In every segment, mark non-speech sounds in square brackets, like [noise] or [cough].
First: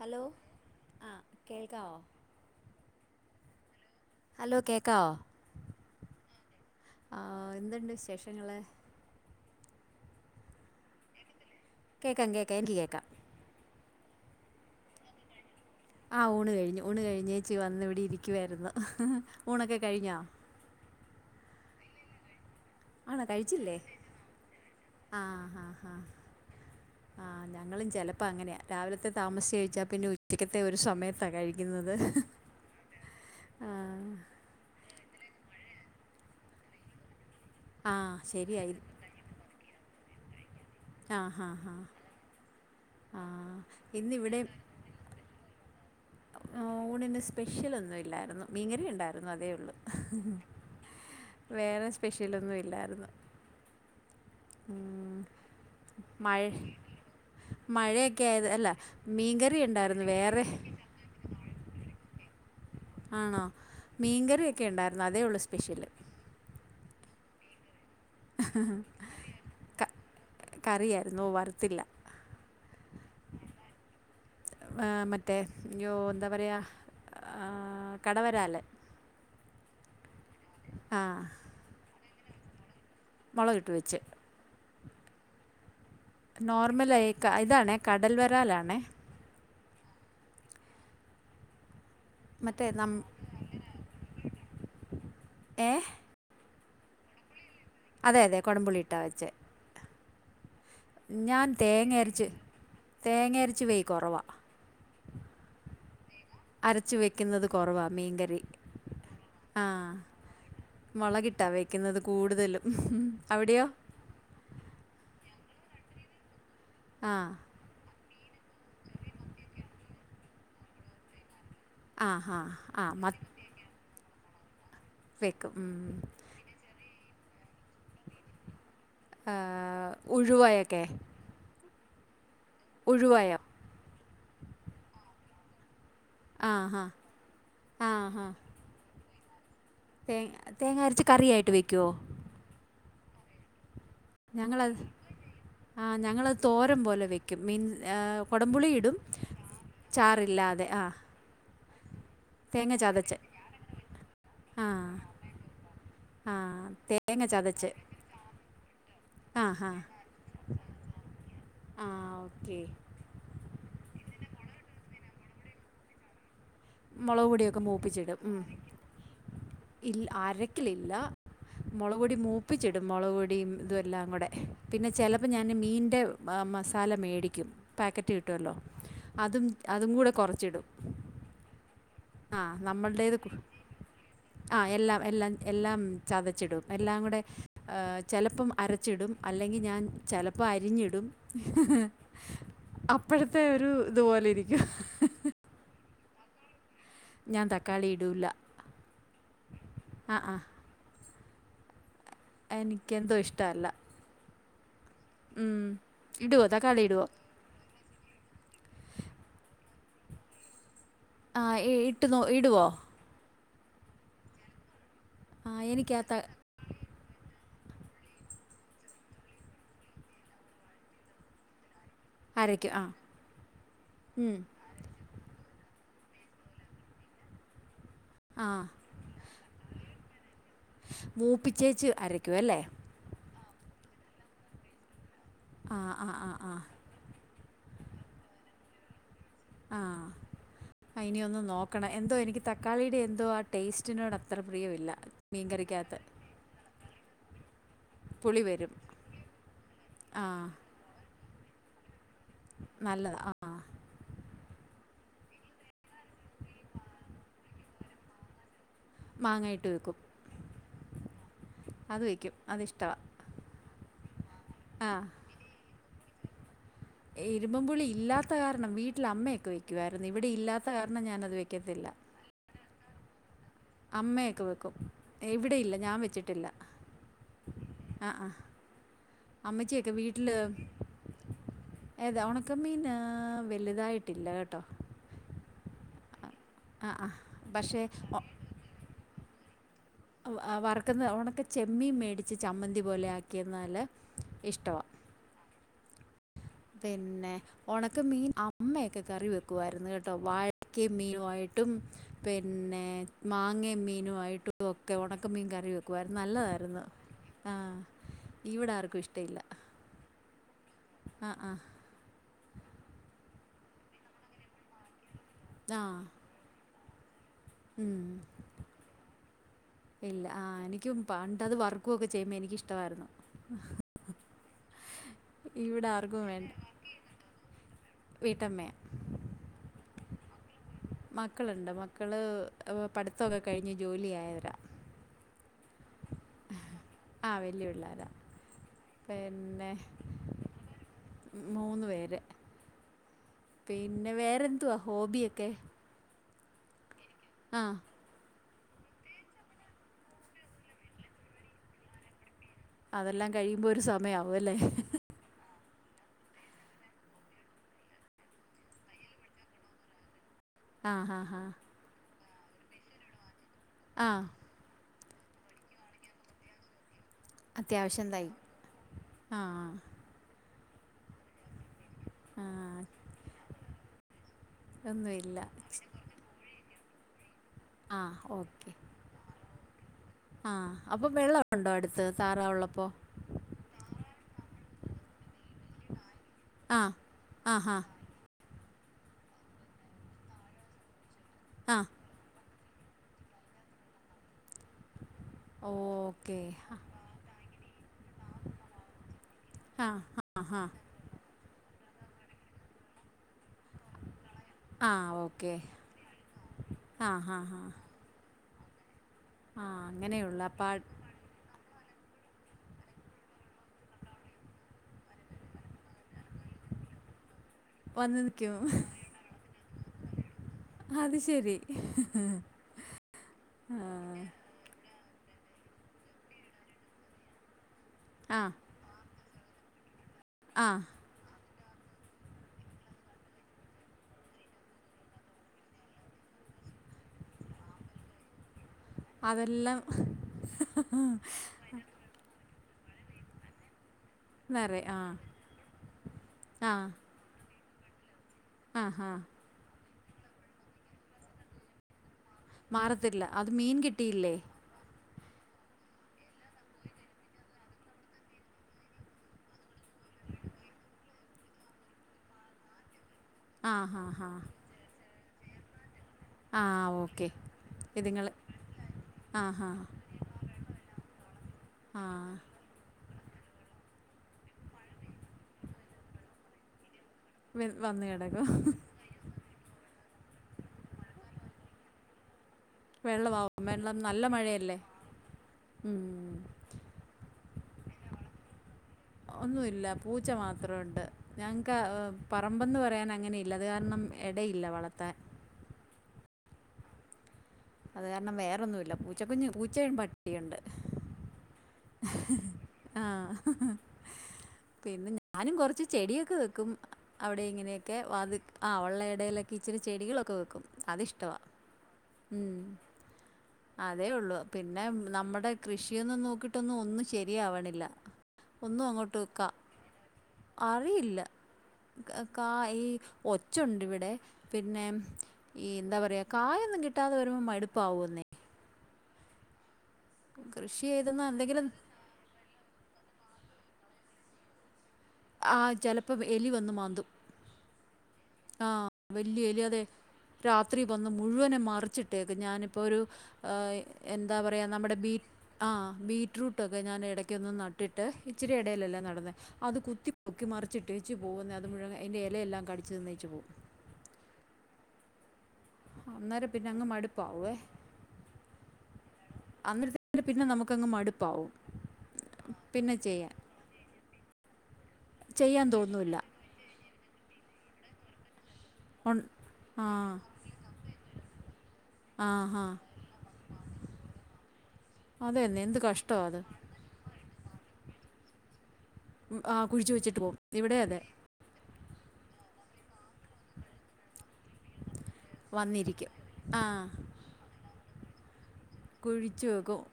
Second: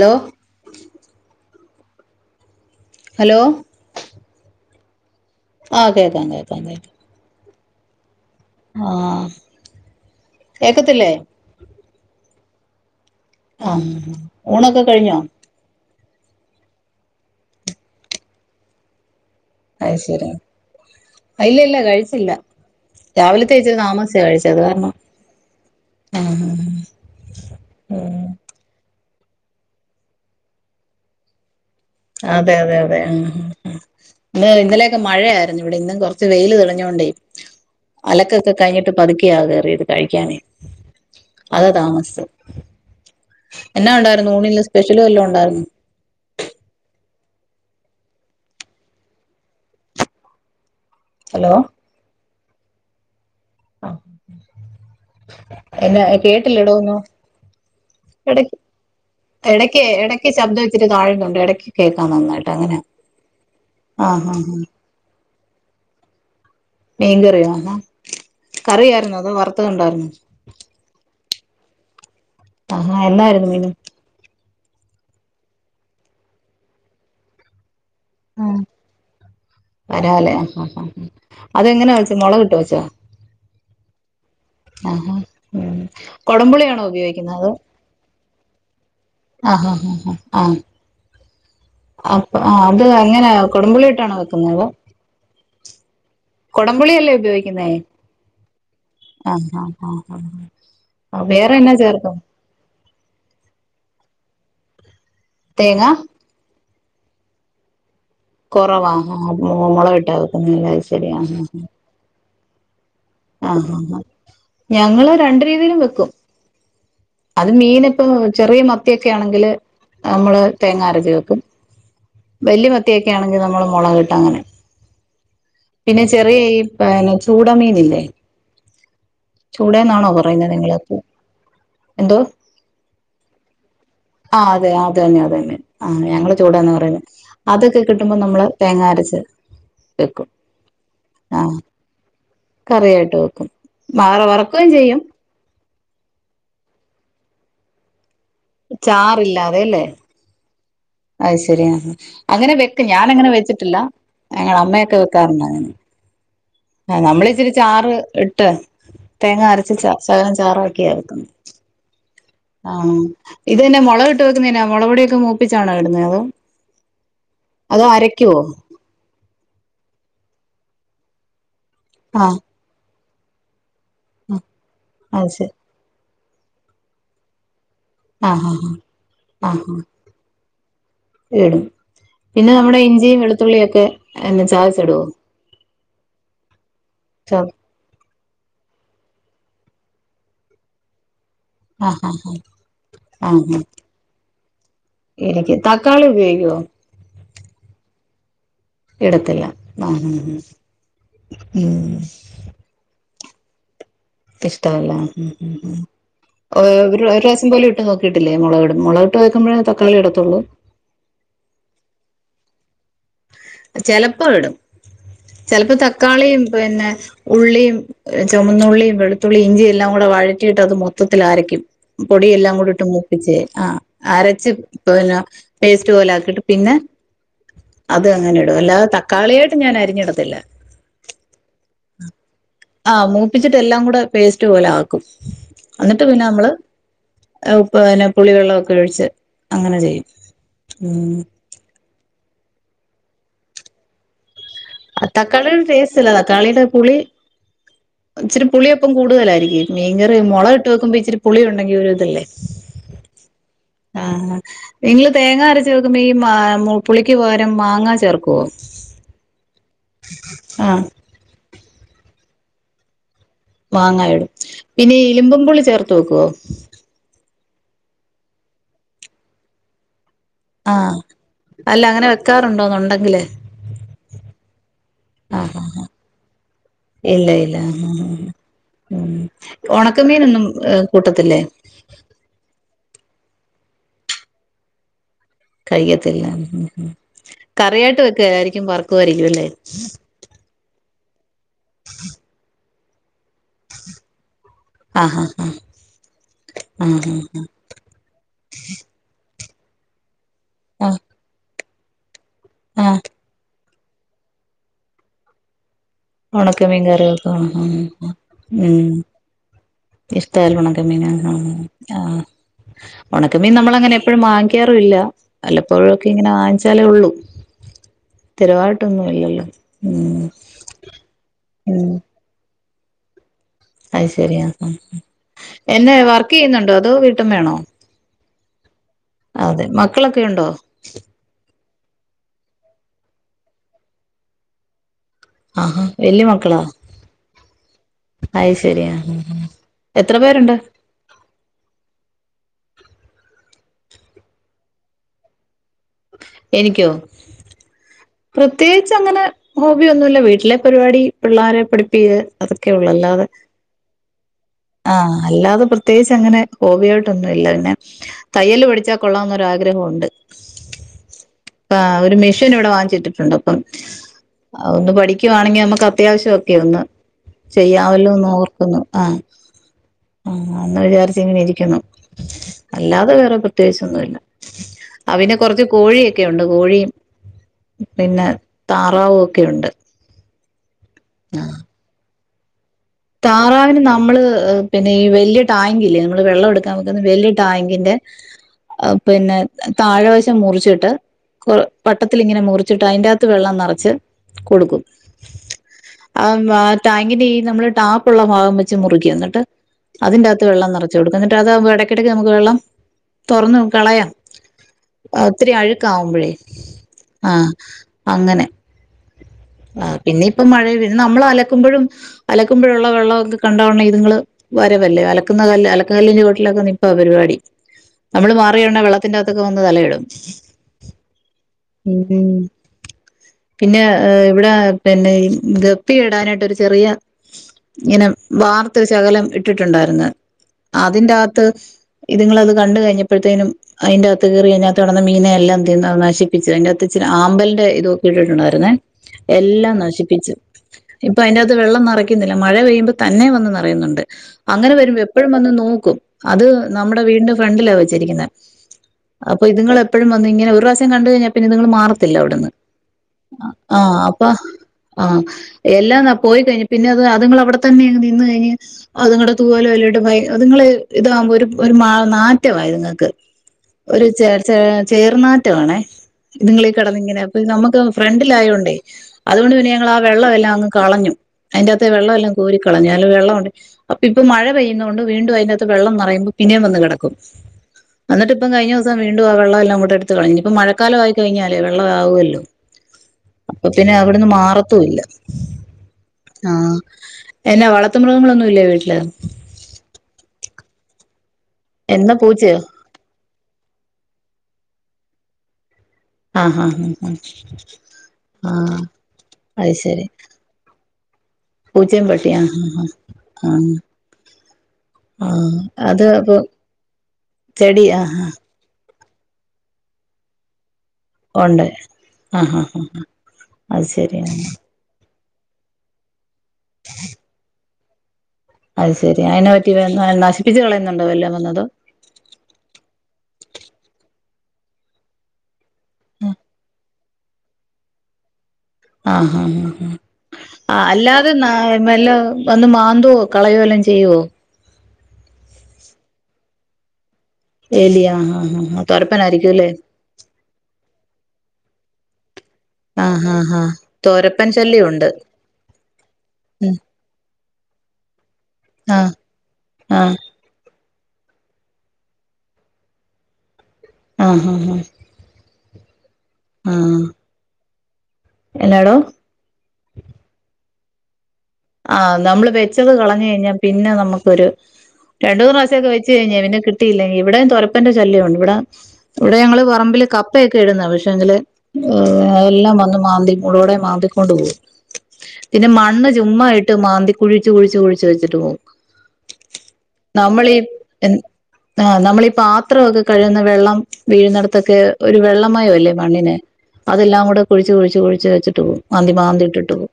Hello ആഹ് കേൾക്കാവോ hello hello കേക്കാവോ ആഹ് കേക്കാം കേക്കാം കേക്കാം ആഹ് ഓ എന്തുണ്ട് വിശേഷങ്ങള് ആഹ് കേക്കത്തില്ലേ കേക്കാം കേക്കാം എനിക്ക് കേക്കാം അം ഊണൊക്കെ കഴിഞ്ഞോ ആഹ് ഊണ് കഴിഞ്ഞു ഊണ് കഴിഞ്ഞേയ്ച്ച് വന്ന് ഇവിടെ ഇരിക്കുവായിരുന്നു ഊണൊക്കെ അയ് കഴിഞ്ഞോ ശരി ഇല്ല ഇല്ല കഴിച്ചില്ല, ആണോ രാവിലെത്തെ കഴിച്ചില്ലേ ഇച്ചിരി താമസിച്ച കഴിച്ചെ അത് കാരണം ആഹ് ആഹ് ആഹ് ആഹ് ഞങ്ങളും ചെലപ്പ അങ്ങനെയാ, രാവിലത്തെ താമസിച്ച് കഴിച്ചാ പിന്നെ ഉച്ചക്കത്തെ ഒരു സൊമയത്താ കഴിക്യിന്നത് അതെ അതെ അതെ ഉം ഹും ഉം ഇന്ന് ഇന്നലെയൊക്കെ മഴയായിരുന്നു ഇവിടെ ഇന്നും കൊറച്ച് വെയ്ല് തെളിഞ്ഞോണ്ടേ ആഹ് അലക്കൊക്കെ ശരിയായി കഴിഞ്ഞിട്ട് പതുക്കെയാ കേറിയത് കഴിക്ക്യാന് ആഹ് അതാ ആഹ് ആഹ് താമസിച്ചെ ആഹ് എന്നാ ഉണ്ടായിരുന്നു ഇന്നിവിടെ ഊണില് സ്പെഷ്യല് വല്ലോ ഉണ്ടായിരുന്നോ ഊണിന് സ്പെഷ്യലൊന്നും ഇല്ലായിരുന്നു മീൻങ്ങറി ഉണ്ടായിരുന്നു അതേ ഒള്ള് ഹലോ വേറെ സ്പെഷ്യലൊന്നും ഇല്ലായ്രുന്നു ആഹ് എന്നാ മഴ കേട്ടില്ലടോ ഒന്നും മഴയൊക്കെ ആയത് ഇടക്ക് അല്ല മീൻകറി ഉണ്ടായിരുന്നു വേറെ ട്ട് താഴ്ന്നുണ്ട് എടക്ക് കേക്കാം നന്നായിട്ട് അങ്ങനെ ആണോ ആഹ് ആഹ് ആഹ് മീൻകറിയൊക്കെ ഇണ്ടാര്ന്നു അതേ ഒള്ളൂ സ്പെഷ്യല് മീൻ കറി ആര്ന്നോ ക കറിയായിരുന്നു വറ്ത്തില്ല ആഹാ എന്നാ ആയിരുന്നു മീന് എഹ് മറ്റേ യ്യോ എന്താ പറയ എഹ് കടവരാല് വരാല് ആഹ് ആഹ് ആഹ് അതെങ്ങനാ വെച്ച് മൊളകിട്ട് വെച്ചോ മൊളക് ഇട്ട് വെച്ച് ആഹ് ഹാ ഉം കൊടംപുളിയാണോ നോർമലായി ക ഉപയോഗിക്കുന്നത് അതോ ഇതാണേ കടൽ വരാല് ആണേ ആഹ് ഹാ ഹാ ഹാ ആണ് [unintelligible] പ്പ് ആഹ് മറ്റേ അത് നം അങ്ങനാ [unintelligible] കൊടംമ്പുളി ഇട്ടാണോ വെക്ക്ന്നേ അതോ ഏ കൊടംമ്പുളി അല്ലെ ഉപയോയ്ക്ക്‌ന്നേ അതെ അതെ കൊടംമ്പുളി ഇട്ടാ വെച്ചെ ആഹ് ആഹ് ഞാൻ വേറെ എന്നാ തേങ്ങ ചേർക്കും അരച്ച് തേങ്ങ അരച്ച് വെയ് കൊറവാ തേങ്ങാ അരച്ച് വെയ്ക്ക്‌ന്നത് കൊറവാ മീൻകറി കുറവാ ആഹ് ആഹ് മുളകിട്ടാ വെക്കുന്നെ അത് ശരി ആഹ് മുളകിട്ടാ ആഹ് വെക്കുന്നത് കൂടുതലും അവിടെയോ ആഹ് ഞങ്ങള് രണ്ട രീതിയിലും വെക്കും ആഹ് അത് മീനിപ്പോ ചെറിയ മത്തിയൊക്കെ ആണെങ്കിൽ നമ്മള് തേങ്ങ അരച് വെക്കും ആ ഹാ വല്ല്യ ആ മത്തിയൊക്കെ മത്ത് ആണെങ്കിൽ നമ്മള് മുളകട്ടും അങ്ങനെ വെക്കും ഉം പിന്നെ ചെറിയ ഈ ചൂടമീനല്ലേ ആ, ചൂടെന്നാണോ പറയുന്നത് ഉഴുവയൊക്കെ നിങ്ങളപ്പോ എന്തോ ഉഴുവയം ആഹ് അതെ അതന്നെ അതന്നെ ആഹ് ഞങ്ങള ആ ചൂടന്ന് ഹാ പറയുന്നത് അതൊക്കെ ആ കിട്ടുമ്പോ നമ്മള് തേങ്ങ അരച്ച തെ തേങ്ങ അരച്ച് കറിയായിട്ട് വെക്കുവോ കറിയായിട്ട് വെക്കും വറ വറക്കുകയും ഞങ്ങളത് ചെയ്യും ആഹ് ഞങ്ങളത് തോരം പോലെ വെക്കും മീൻ കൊടുപുളി ഇടും ചാറില്ലാതെ ആഹ് അഹ്ശെരിയ അങ്ങനെ വെക്ക ഞാനങ്ങനെ വെച്ചിട്ടില്ല ഞങ്ങളെ ആ അമ്മയൊക്കെ വെക്കാറുണ്ടെ ആ ആഹ് തേങ്ങ നമ്മള ചതച്ച് ഇച്ചിരിച്ചാറ് ഇട്ട് തേങ്ങ ആ അരച്ച ശകലം ചാറാക്കിയർക്കുന്നു ആഹ് ആഹ് ഇത പിന്നെ മുളകട്ട് വെക്കുന്നേനാ മുള പൊടിയൊക്കെ മോപ്പിച്ചാണോ ഇടുന്നത് അതോ മുളക് പൊടിയൊക്കെ അതോ മൂപ്പിച്ചിടും ഉം അരയ്ക്കുവോ ഉം അരക്കിലില്ല മുളക് പൊടി ആഹ് മൂപ്പിച്ചിടും മുളക് പൊടിയും ഇതുംല്ലാം കൂടെ പിന്നെ ചെലപ്പോ അത് ഞാൻ ശരി മീന്റെ മസാല മേടിക്കും പാക്കറ്റ് ആഹ് കിട്ടുമല്ലോ ആഹ് അതും ആഹ് ആഹ് അതും കൂടെ കുറച്ചിടും ഇടും ആ പിന്നെ നമ്മുടെ നമ്മളുടേത് ഇഞ്ചിയും വെളുത്തുള്ളിയും ഒക്കെ എന്നെ ചതച്ചുടൊ എ എല്ലാം ചതച്ചിടും എല്ലാം കൂടെ ച ചിലപ്പം അരച്ചിടും അല്ലെങ്കിൽ ഞാൻ ചിലപ്പോൾ അരിഞ്ഞിടും ആഹ് ആഹ് ആഹ് അപ്പോഴത്തെ ഒരു ഇതുപോലെ ഇരിക്കും എനിക്ക് തക്കാളി ഉപയോഗിക്കോ ഞാൻ തക്കാളി ഇടൂല ഇടത്തില്ല ആ ആ ആഹ് ഉം എനിക്കെന്തോ ഇഷ്ടമല്ല ഇഷ്ടവല്ലാ ഉം ഉം ഇടുവോ തക്കാളി ഇടുവോ ഒരുവസം പോലെ ഇട്ട് നോക്കിട്ടില്ലേ മുളകട മുളക ഇട്ട് വക്കുമ്പോ തക്കളി ഇടത്തുള്ളൂ ആഹ് ഇട്ട് നോ ഇടുവോ ചെലപ്പോ ഇടും ആ ചിലപ്പോ എനിക്ക് ആ ത- തക്കാളിയും പിന്നെ ഉള്ളിയും ചുവന്നുള്ളിയും വെളുത്തുള്ളിയും ഇഞ്ചിയും എല്ലാം കൂടെ വഴറ്റിട്ട് അത് മൊത്തത്തിലരയ്ക്കും പൊടിയെല്ലാം അരയ്ക്കും ആ കൂടിട്ട് മൂപ്പിച്ചേ ആഹ് ഉം. അരച്ചു ന്നെ പേസ്റ്റ് പോലെ ആക്കിയിട്ട് പിന്നെ അത് അങ്ങനെ ആ ഇടും അല്ലാതെ തക്കാളിയായിട്ട് ഞാൻ അരിഞ്ഞെടത്തില്ല മൂപ്പിച്ചേച്ച് അരയ്ക്കും അല്ലേ ആഹ് മൂപ്പിച്ചിട്ട എല്ലാം കൂടെ പേസ്റ്റ് പോലെ ആക്കും ആ എന്നിട്ട് ആ പിന്നെ ആ നമ്മള് ആ ആ പ്പ പിന്നെ പുളിവെള്ളമൊക്കെ ഒഴിച്ച് അങ്ങനെ ചെയ്യും ആഹ് ഉം ഇനിയോന്ന് നോക്കണം എന്തോ എനിക്ക് തക്കാളിയുടെ എന്തോ ആ ടേസ്റ്റിനോട അത്ര പ്രിയമില്ല ആഹ് തക്കാളിയുടെ മീൻകറിക്കകത്ത് ടേസ്റ്റ്ല്ല തക്കാളിയുടെ പുളി പുളി ഇച്ചിരി വരും പുളിയൊപ്പം കൂടുതലായിരിക്കും മീങ്കറി ആ മുള ഇട്ട് വെക്കുമ്പോ ഇച്ചിരി പുളിയിണ്ടെങ്കി ഒരു ഇതല്ലേ നല്ലത ആ ആഹ് നിങ്ങള് തേങ്ങ അരച്ചവെക്കുമ്പോ ഈ പുളിക്ക് പകരം മാങ്ങാ ചേർക്കുവോ മാങ്ങായിട്ട് വെക്കും ആഹ് അത് വെക്കും അത് ഇഷ്ടവാ മാങ്ങായിടും പിന്നെ ഇലിമ്പൻ പുളി ചേർത്ത് വെക്കുവോ ഇരുമ്പംപുളി ഇല്ലാത്ത കാരണം വീട്ടില അമ്മയൊക്കെ വയ്ക്കുവായിരുന്നു ഇവിടെ ഇല്ലാത്ത കാരണം ഞാനത് വയ്ക്കത്തില്ല വെക്കാറുണ്ടോ അതുണ്ടെങ്കിലെ അമ്മയൊക്കെ വെക്കും ഇവിടെയില്ല ആഹ് ഞാൻ വെച്ചിട്ടില്ല ഇല്ല ഇല്ല ആഹ് ആഹ് ഉം ഒണക്കമീനൊന്നും കൂട്ടത്തില്ലേ ഏത ഉണക്കമീന് വലുതായിട്ടില്ല കേട്ടോ കഴിക്കത്തില്ല ആ ആ പക്ഷേ കറിയായിട്ട് വെക്ക ആയിരിക്കും വറക്കുമായിരിക്കുംല്ലേ വറക്കുന്ന ഓണക്കെ ചെമ്മീമേടിച്ച് ചമ്മന്തിപോലെ ആ ക്കിന്നാല് ഇഷ്ടവാ ആഹ് ആഹ് ആഹ് പിന്നെ ആഹ് ഒണക്ക മീൻ അമ്മയൊക്കെ കറി വെക്കുവായിരുന്നു കേട്ടോ വാഴക്ക ആഹ് ആഹ് മീനയിട്ടും പിന്നെ ആഹ് മാങ്ങ മീനുമായിട്ടും ഒക്കെ ഉണക്ക മീൻ കറിവെക്കും ക്കുവായിരുന്നു ഉണക്കമീൻ നല്ലതായിരുന്നു കറി വെക്കും ആഹ് ഉം ഇവിടെ ഉം ആർക്കും ഇഷ്ടമില്ല ഇഷ്ടല്ല ഉണക്കമീൻ ആ ഉണക്കമീൻ നമ്മളങ്ങനെ എപ്പോഴും വാങ്ങി ക്കാറുല്ല ആ വല്ലപ്പോഴൊക്കെ ഇങ്ങനെ വാങ്ങിച്ചാലേ ഉള്ളൂ ഉം സ്ഥിരമായിട്ടൊന്നും ഇല്ലല്ലോ ഇല്ല ഉം ആ എനിക്കും പണ്ടത് ഉം വർക്കും ഒക്കെ ചെയ്യുമ്പോ എനിക്കിഷ്ടവായിരുന്നു അത് ശരിയാ എന്നെ വർക്ക്യ്യുന്നുണ്ടോ അതോ വീട്ടമ്മയാണോ വീട്ടമ്മയ അതെ മക്കളൊക്കെ ഉണ്ടോ മക്കളുണ്ട് മക്കള് പഠിത്തക്കെ കഴിഞ്ഞ് ജോലി ആയവരാ ആഹാ വല്യമക്കളാ ആഹ് വല്യ പിള്ളാരാ പിന്നെ എത്ര പേരുണ്ട് മൂന്ന് പേര് പിന്നെ വേറെന്തുവാ ഹോബിയൊക്കെ എനിക്കോ ആഹ് പ്രത്യേകിച്ച് അങ്ങനെ ഹോബി ഒന്നുല്ല വീട്ടിലെ പരിപാടി പിള്ളേരെ പഠിപ്പിക്കത് അതെല്ലാം കഴിയുമ്പോ ഒരു സമയാവും അല്ലേ ആഹ് അല്ലാതെ പ്രത്യേകിച്ച് അങ്ങനെ ഹോബിയായിട്ടൊന്നുല്ല പിന്നെ തയ്യല് പഠിച്ചാൽ കൊള്ളാന്നൊരാഗ്രഹണ്ട് ആഹ് ഹാ ഹാ ആഹ് ഒരു മെഷീൻ ഇവിടെ വാങ്ങിച്ചിട്ടിട്ടുണ്ട് അപ്പം ആഹ് ഒന്ന് പഠിക്കുവാണെങ്കി നമുക്ക് അത്യാവശ്യം ഒക്കെ ഒന്ന് ചെയ്യാമല്ലോന്ന് ഓർക്കുന്നു ആഹ് ആഹ് ആഹ് അന്ന് വിചാരിച്ചങ്ങനെ ഇരിക്കുന്നു ആ അല്ലാതെ വേറെ പ്രത്യേകിച്ചൊന്നുല്ല അവന് ഒന്നുമില്ല കൊറച്ച് കോഴിയൊക്കെയുണ്ട് കോഴിയും ആ പിന്നെ താറാവുക്കെയുണ്ട് ആഹ് അപ്പൊ വെള്ളം ഉണ്ടോ അടുത്ത് താറാവുള്ളപ്പോ താറാവിന് നമ്മള് പിന്നെ ഈ വല്യ ടാങ്ക് ഇല്ലെ നമ്മള് വെള്ളവെടുക്കാൻ ആ വെക്കുന്ന വല്ല്യ ആ ഹാ ടാങ്കിന്റെ ഏഹ് പിന്നെ താഴെവശം മുറിച്ചിട്ട് കൊ ആ വട്ടത്തിലിങ്ങനെ മുറിച്ചിട്ട് അതിന്റാകത്ത് വെള്ളം നെറച്ച് കൊടുക്കും ഓക്കെ ആ ടാങ്കിന്റെ ഈ നമ്മള് നടുക്കുള്ള ഭാഗം വെച്ച് മുറിക്കും ഇന്നെട്ട് ആ ആ അതിന്റകത്ത് ഹാ വെള്ളം നിറച്ച് കൊടുക്കും എന്നി്ട്ടതാവുമ്പം എടക്കിടയ്ക്ക് നമ്മക്ക് വെള്ളം തൊറന്ന് കളയാം ആ ഒത്തിരി ഓക്കെ അഴുക്കാവുമ്പഴേ ആഹ് അങ്ങനെ ആഹ് ആ അങ്ങനെയുള്ളൂ പിന്നെയിപ്പം അപ്പ മഴെ നമ്മളലക്കുമ്പഴും അലക്കുമ്പഴുള്ള വെള്ളവൊക്കെ കണ്ടവുടനെ ഇത്ങ്ങള് വരവല്ലേ അലക്കുന്ന കല്ല് അലക്ക് കല്ലിന്റെ ചോട്ടിലൊക്കെ നിപ്പാ പരിപാടി വന്ന് നമ്മള് നിക്കും മാറിെയൊടനെ വെള്ളത്തിന്റകത്തൊക്കെ വന്ന് തലയിടും അത് ശരി ഉം പിന്നെ ഇവിടെ പിന്നെ ഗപ്പിയിടാനായിട്ടൊരു ചെറിയ ഇങ്ങനെ ആഹ് വാർത്തൊരു ശകലം ഇട്ടിട്ടുണ്ടായിരുന്നു ആഹ് അതിന്റകത്ത് ഇത്ങ്ങളെ അത് കണ്ട് കഴിഞ്ഞപ്പഴത്തേനും അതിന്റകത്ത് കയറി അയിനകത്ത് കെടന്ന മീനെയെല്ലാം തീന്ന് അത് നശിപ്പി ച്ചു അയിന്റകത്ത് ഇച്ഛിരി ആമ്പലിന്റെ ഇതൊക്കെ ഇട്ടിട്ടുണ്ടായിരുന്നേ? എല്ലാം അതെല്ലാം നശിപ്പിച്ചു ഇപ്പൊ അയിന്റകത്ത് വെള്ളം നിറയ്ക്കുന്നില്ല മഴ പെയ്യുമ്പോ തന്നെ വന്ന് നിറയുന്നുണ്ട് അങ്ങനെ നിറയും വരുമ്പോ ആഹ് എപ്പഴും വന്ന് നോക്കും അത് ആഹ് നമ്മുടെ വീടിന്റെ ഫ്രണ്ടിലാണ് വെച്ചിരിക്കുന്നെ ആഹ് ഹാ അപ്പ ഇത്ങ്ങള് എപ്പഴും വന്ന് ഇങ്ങെനെ ഒരു പ്രാവിശ്യം കണ്ട്കഴിഞ്ഞാ പിന്നെ ഇത്ങ്ങള് മാറത്തില്ല അവിട്ന്ന് മാറത്തില്ല അത് മീ ആഹ് അപ്പാ ആഹ് എല്ലാം ന്നാ പോയി കഴിഞ്ഞു പിന്നെ അത് അതുങ്ങള് അവിടെ തന്നെയങ് നിന്ന് കഴിഞ്ഞഴിഞ്ഞാ അതുങ്ങളുടെ തൂവലയില്ലോട്ട് ഭയ അത്ങ്ങള് ഇതാകുമ്പോ ഒരു ഒരു മാ നാറ്റവാ ഇത്ങ്ങക്ക് ആഹ് ഒരു ആഹ് ചേ ആഹ് ച ചേർനാറ്റമാണേ ഇത്ങ്ങള് ഈ ആഹ് കെടന്നിങ്ങനെ ഓക്കെ അപ്പ നമുക്ക് ഇതുങ്ങള് ഫ്രണ്ടിലായോണ്ട് അതുകൊണ്ട് ആഹ് പിന്നെ ആഹ് ഞങ്ങളാ വെള്ളവെല്ലാമങ്ങ് കളഞ്ഞു അതിൻ്റകത്തെ വെള്ളമെല്ലാം ആഹ് കോരി ക കളഞ്ഞു നല്ല വെള്ളോണ്ട് അപ്പയിപ്പൊ മഴ പെയ്യുന്നോണ്ട് വീണ്ടും അയിൻ്റെകത്ത് വെള്ളം നെറയുമ്പോ പിന്നെം വന്ന് കെടക്കും വന്ന് കിടക്കും എന്നിട്ട്പ്പം കഴിഞ്ഞൂസം വീണ്ടും ആ വെള്ളവെല്ലാം അങ്ങോട്ട് എടുത്ത് കളഞ്ഞ് ഇഞിപ്പോ മഴക്കാലവായി കഴിഞ്ഞാല് വെള്ളം ആവുവല്ലോ? വെള്ളവാവും അപ്പോ പിന്നെ അവിടുന്ന് മാറത്തൂവില്ല ഉം ആഹ് എന്നാ വളർത്ത് മൃഗങ്ങളൊന്നും ഇല്ലേ വീട്ടില്? ഒന്നുവില്ല പൂച്ച മാത്രംമുണ്ട് ഞങ്ങക്ക് ആഹ് എന്നാ പൂച്ചയോ പറമ്പെന്ന് പറയാനങ്ങനെയില്ല അത് കാരണം എടയില്ല വളർത്താൻ ആഹ് ആഹ് ഹും ഉം അത് കാരണം വേറൊന്നുല്ല പൂച്ച കുഞ്ഞ് പൂച്ചേം ശരി പട്ടിയുണ്ട് പൂച്ചയും പട്ടിയും ആഹ് ആഹ് പിന്നെ ആഹ് ഞാനും ആഹ് കൊറച്ച് അത് ചെടിയൊക്കെ അപ്പൊ വെക്കും ചെടി അവിടെയിങ്ങനെയൊക്കെ ആഹ് വാത് ആഹ് ഒള്ള എടേലൊക്കെ ഇച്ചിരി ചെടികളൊക്കെ വെക്കും അതിഷ് ഒണ്ട് ആഹ് ആഹ് അഹ് ആഹ് അത് അതേ സെരിയ ഉള്ളൂ പിന്നെ നമ്മടെ കൃഷിയൊന്നും നോക്കിയ്ട്ടൊന്നും ഒന്നും ശരിയാവണില്ല ഒന്നും അങ്ങോട്ട് അഹ്ശെരി ക അയെന്നാ പറ്റി വ നശിപ്പിച്ച് കളയുന്നുണ്ടോ അറിയില്ല വല്ലോം വന്നത്? കാ ഈ ഒച്ചുണ്ടിവിടെ പിന്നെ ഈ എന്താ പറയാ കായൊന്നും കിട്ടാതെ വരുമ്പോ മടുപ്പാവൂന്നേ ആഹ് ആഹ് ഉം ഉം അ കൃഷി ചെയ്തെന്ന് അല്ലാതെ ന എന്തെങ്കിലും വല്ല വന്ന് മാന്തുവോ കളയോ വെല്ലോം ചെയ്യോ ആഹ് ചെലപ്പം എലി വന്നു മാന്തും എലി ആഹ് ആഹ് ആ ആഹ് വലിയ എലി തൊരപ്പനായിരിക്കുല്ലേ അതെ രാത്രി വന്ന് മുഴുവനും മറിച്ചിട്ടേക്കും ഞാന് ഇപ്പോ ഒരു ആഹ് ആഹ് ആഹ് എന്താ തൊരപ്പൻ പറയ ശല്യം നമ്മുടെ ഉണ്ട് ബീ ആഹ് ബീറ്റ് ഉം റൂട്ടൊക്കെ ഞാൻ എടക്കൊന്ന് നട്ടിട്ട് ഇച്ചിരി എടേലല്ലേ ആഹ് നടുന്നേ അത് കുത്തി ആഹ് പൊക്കി മറിച്ചിട്ടേച്ച് പോകുന്നേ അത് മുഴൻ അതിന്റെ എലയെല്ലാം കടിച്ച് തിന്നേച്ചു പോവും ആഹ് ആഹ് ആഹ് അന്നേരം പിന്നെ അങ്ങ് മടുപ്പാവേ എന്നാടോ അന്നി [inaudible] പിന്നെ നമുക്കങ്ങ് മടുപ്പാവും ആഹ് നമ്മള് വെച്ചത് പിന്നെ കളഞ്ഞു ചെയ്യാൻ കഴിഞ്ഞാ പിന്നെ നമുക്കൊരു രണ്ടു മൂന്ന് ചെയ്യാൻ പ്രാവശ്യൊക്കെ വെച്ച് തോന്നൂല കഴിഞ്ഞ് പിന്നെ കി കിട്ടിയില്ലെങ്കിൽ ഇവിടെ തൊരപ്പന്റെ ശല്യം ഉണ്ട് ഇവിടെ ഉൺ- ഇവിടെ ഞങ്ങള് ആ പറമ്പില് കപ്പയൊക്കെ ഇടുന്നതാ പക്ഷേങ്കില് എ് ആ ഹാ എല്ലാം വന്ന് മാന്തി മൂടോടെ മാന്തിക്കൊണ്ട് പോവും അതെന്നെ എന്ത് കഷ്ടാ ന്നിട്ട് മാന്തി കുഴിച്ചു കുഴിച്ച് കുഴിച്ചു വെച്ചിട്ട് പോവും ഉം, ആ കുഴിച്ചു വെച്ചിട്ട് പോകും നമ്മളീ ഇവിടെ അതെ എ ആഹ് നമ്മളി പാ ത്രോക്കെ കഴിക്ന്ന വെള്ളം വീഴുന്നിടത്തൊക്കെ ഒരു വെള്ളമയൊല്ലേ വന്നിരിക്കും മണ്ണിന് ആ അതെല്ലാം കൂടെ കുഴിച്ച് കുഴിച്ച് കുഴിച്ച് വെച്ചിട്ട് പോവും മാന്തിമാന്തി കുഴിച്ചു ഇട്ടിട്ട് വെക്കും പോവും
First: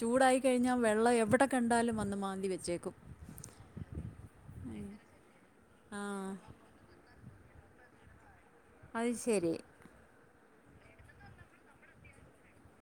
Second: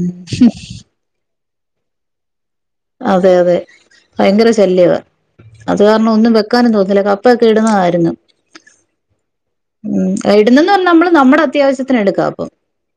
ചൂടായി കഴിഞ്ഞാ വെള്ളം എവിടെ കണ്ടാലും വന്ന് മാന്തി വെച്ചേക്കും അതെ അതെ ഭയങ്കര ശല്യവാ അത് ആ കാരണം ഒന്നും വെക്കാനും തോന്നുന്നില്ല കപ്പൊക്കെ ഇടുന്നതായിരുന്നു അത്ശരി ഉം ഇടുന്നെന്ന് പറഞ്ഞ നമ്മള് നമ്മടെ അത്യാവശ്യത്തിന് എടുക്കാം അപ്പൊ